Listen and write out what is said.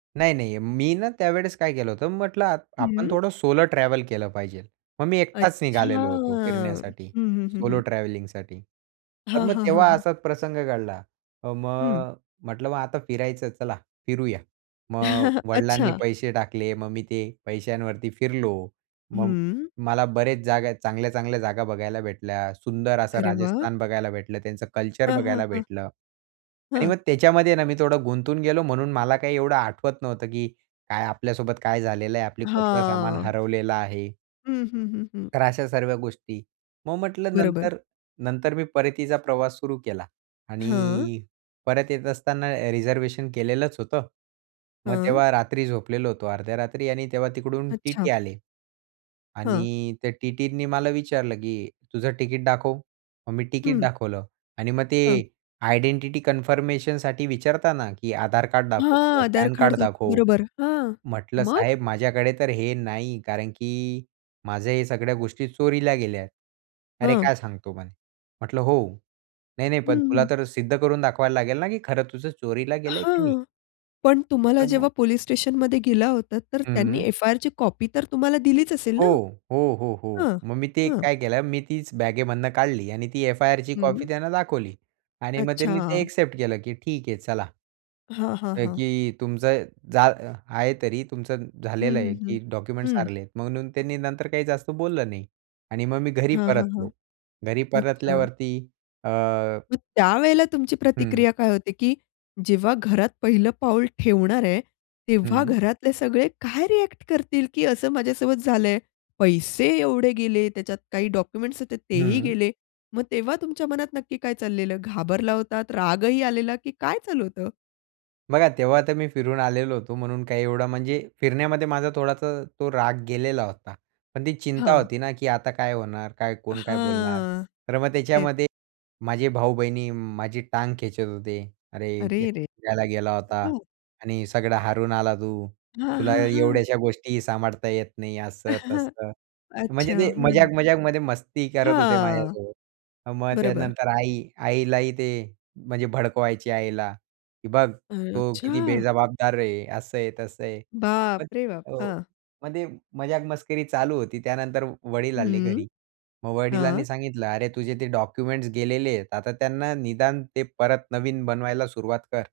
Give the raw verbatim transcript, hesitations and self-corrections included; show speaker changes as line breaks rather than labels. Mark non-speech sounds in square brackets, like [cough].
नाही, नाही. मी ना त्यावेळेस काय केलं होतं, म्हटलं आ आपण
हं.
थोडं सोलो ट्रॅव्हल केलं पाहिजेल. मग मी एकटाच
अच्छा.
निघालेलो होतो
हं,
फिरण्यासाठी
हं, हं,
सोलो
हं.
ट्रॅव्हलिंगसाठी. तर
हां,
मग
हां, हां,
तेव्हा
हां.
असाच प्रसंग घडला. अ,
हं.
मग म्हटलं मग आता फिरायचं, चला फिरूया. मग
[chuckles]
वडिलांनी
अच्छा.
पैसे टाकले, मग मी ते पैशांवरती फिरलो. मग
हं.
मला बरेच जागा, चांगल्या-चांगल्या जागा बघायला भेटल्या. सुंदर असं
अरे वाह!
राजस्थान बघायला भेटलं. त्यांचं कल्चर
हां, हां,
बघायला
हां.
भेटलं आणि
हं.
मग त्याच्यामध्ये मी थोडं गुंतून गेलो म्हणून मला काही एवढं आठवत नव्हतं, की काय आपल्यासोबत काय झालेलं आहे, आपलं कुठलं सामान
हां.
हरवलेलं आहे.
हं, हं, हं, हं.
तर अशा सर्व्या गोष्टी. मग म्हटलं
बरोबर.
नंतर नंतर मी परतीचा प्रवास सुरू केला.
हां.
आणि परत येत असताना रिझर्व्हेशन केलेलंच होतं. मग
हं.
तेव्हा रात्री झोपलेलो होतो. अर्ध्या रात्री, आणि तेव्हा तिकडून टीटी
अच्छा.
आले.
हां.
आणि त्या टीटींनी मला विचारलं, की तुझं तिकीट दाखव. मग मी तिकीट
हं.
दाखवलं. आणि मग
हां.
ते आयडेंटिटी कन्फर्मेशनसाठी विचारताना, की आधार कार्ड दाखव, तुझं
हां, आधार
पॅन
कार्ड
कार्ड
दाखव
दाखव.
बरोबर. हां,
म्हटलं,
मग?
साहेब माझ्याकडे तर हे नाही कारण, की माझ्या हे सगळ्या गोष्टी चोरीला गेल्या. अरे,
हां.
काय सांगतो म्हणे. म्हटलं, हो. नाही, नाही, पण
हं,
तुला
हं.
तर सिद्ध करून दाखवायला लागेल ना, की खरं तुझं चोरीला गेलंय की नाही?
हां, पण तुम्हाला जेव्हा
[unintelligible]
पोलिस स्टेशनमध्ये गेला होतात, तर त्यांनी
हं.
एफ-आय-आरची कॉपी तर तुम्हाला दिलीच असेल
हो.
ना?
हो, हो, हो.
हां,
मग मी ते
हं.
काय केलं, मी तीच बॅगेमधनं काढली आणि ती एफ-आय-आरची कॉपी
हं.
त्यांना दाखवली. आणि मग त्यांनी ते
अच्छा.
एक्सेप्ट केलं, की ठीक आहे, चला.
हां, हां,
अ,
हां.
की तुमचं जा आहे तरी तुमचं
हं,
झालेलं आहे,
हं, हं.
की डॉक्युमेंट्स
हं.
सारले आहेत, म्हणून त्यांनी नंतर काही जास्त बोललं नाही. आणि मग मी घरी
हां, हां,
परतलो. घरी
हां.अच्छा.
परतल्यावरती अ
मग त्यावेळेला तुमची
हं.
प्रतिक्रिया काय होती, की जेव्हा घरात पहिलं पाऊल ठेवणार आहे, तेव्हा
हं.
घरातले सगळे काय रिॲक्ट करतील, की असं माझ्यासोबत झालंय, पैसे एवढे गेले. त्याच्यात काही डॉक्युमेंट्स होते तेही
हं.
गेले. मग तेव्हा तुमच्या मनात नक्की काय चाललेलं? घाबरला होतात. रागही आलेला, की काय चालू होतं?
बघा तेव्हा तर मी फिरून आलेलो होतो, म्हणून काही एवढं म्हणजे फिरण्यामध्ये माझा थोडासा तो राग गेलेला होता, पण ती चिंता
हां.
होती ना, की आता काय होणार? काय कोण काय बोलणार?
हां.
तर मग
तेच.
त्याच्यामध्ये माझे भाऊ-बहीणी माझी टांग खेचत होते. अरे, एकटा
अरेरेरे!
फिरायला गेला होता
हां.
आणि सगळं हारून आला तू.
हां,
तुला
हां, हां.
एवढ्याशा गोष्टीही सांभाळता येत नाही, असं,
[chuckles]
तसं. म्हणजे
अच्छा,
ते
हं.
मजाक मजाकमध्ये मस्ती करत होते
हां.
माझ्यासोबत. मग
बरोबर.
त्यानंतर आई, आईलाही ते म्हणजे भडकवायची आईला, की बघ
[unintelligible]
तो किती
अच्छा.
बेजबाबदार आहे. असं आहे, तसं आहे. मग
बापरे, बाप!
हो,
हां.
म्हणजे मजाक मस्करी चालू होती. त्यानंतर वडील आले
हं.
घरी. मग
हां.
वडिलांनी सांगितलं, अरे तुझे ते डॉक्युमेंट्स गेलेले आहेत, आता त्यांना निदान ते परत नवीन बनवायला सुरुवात कर.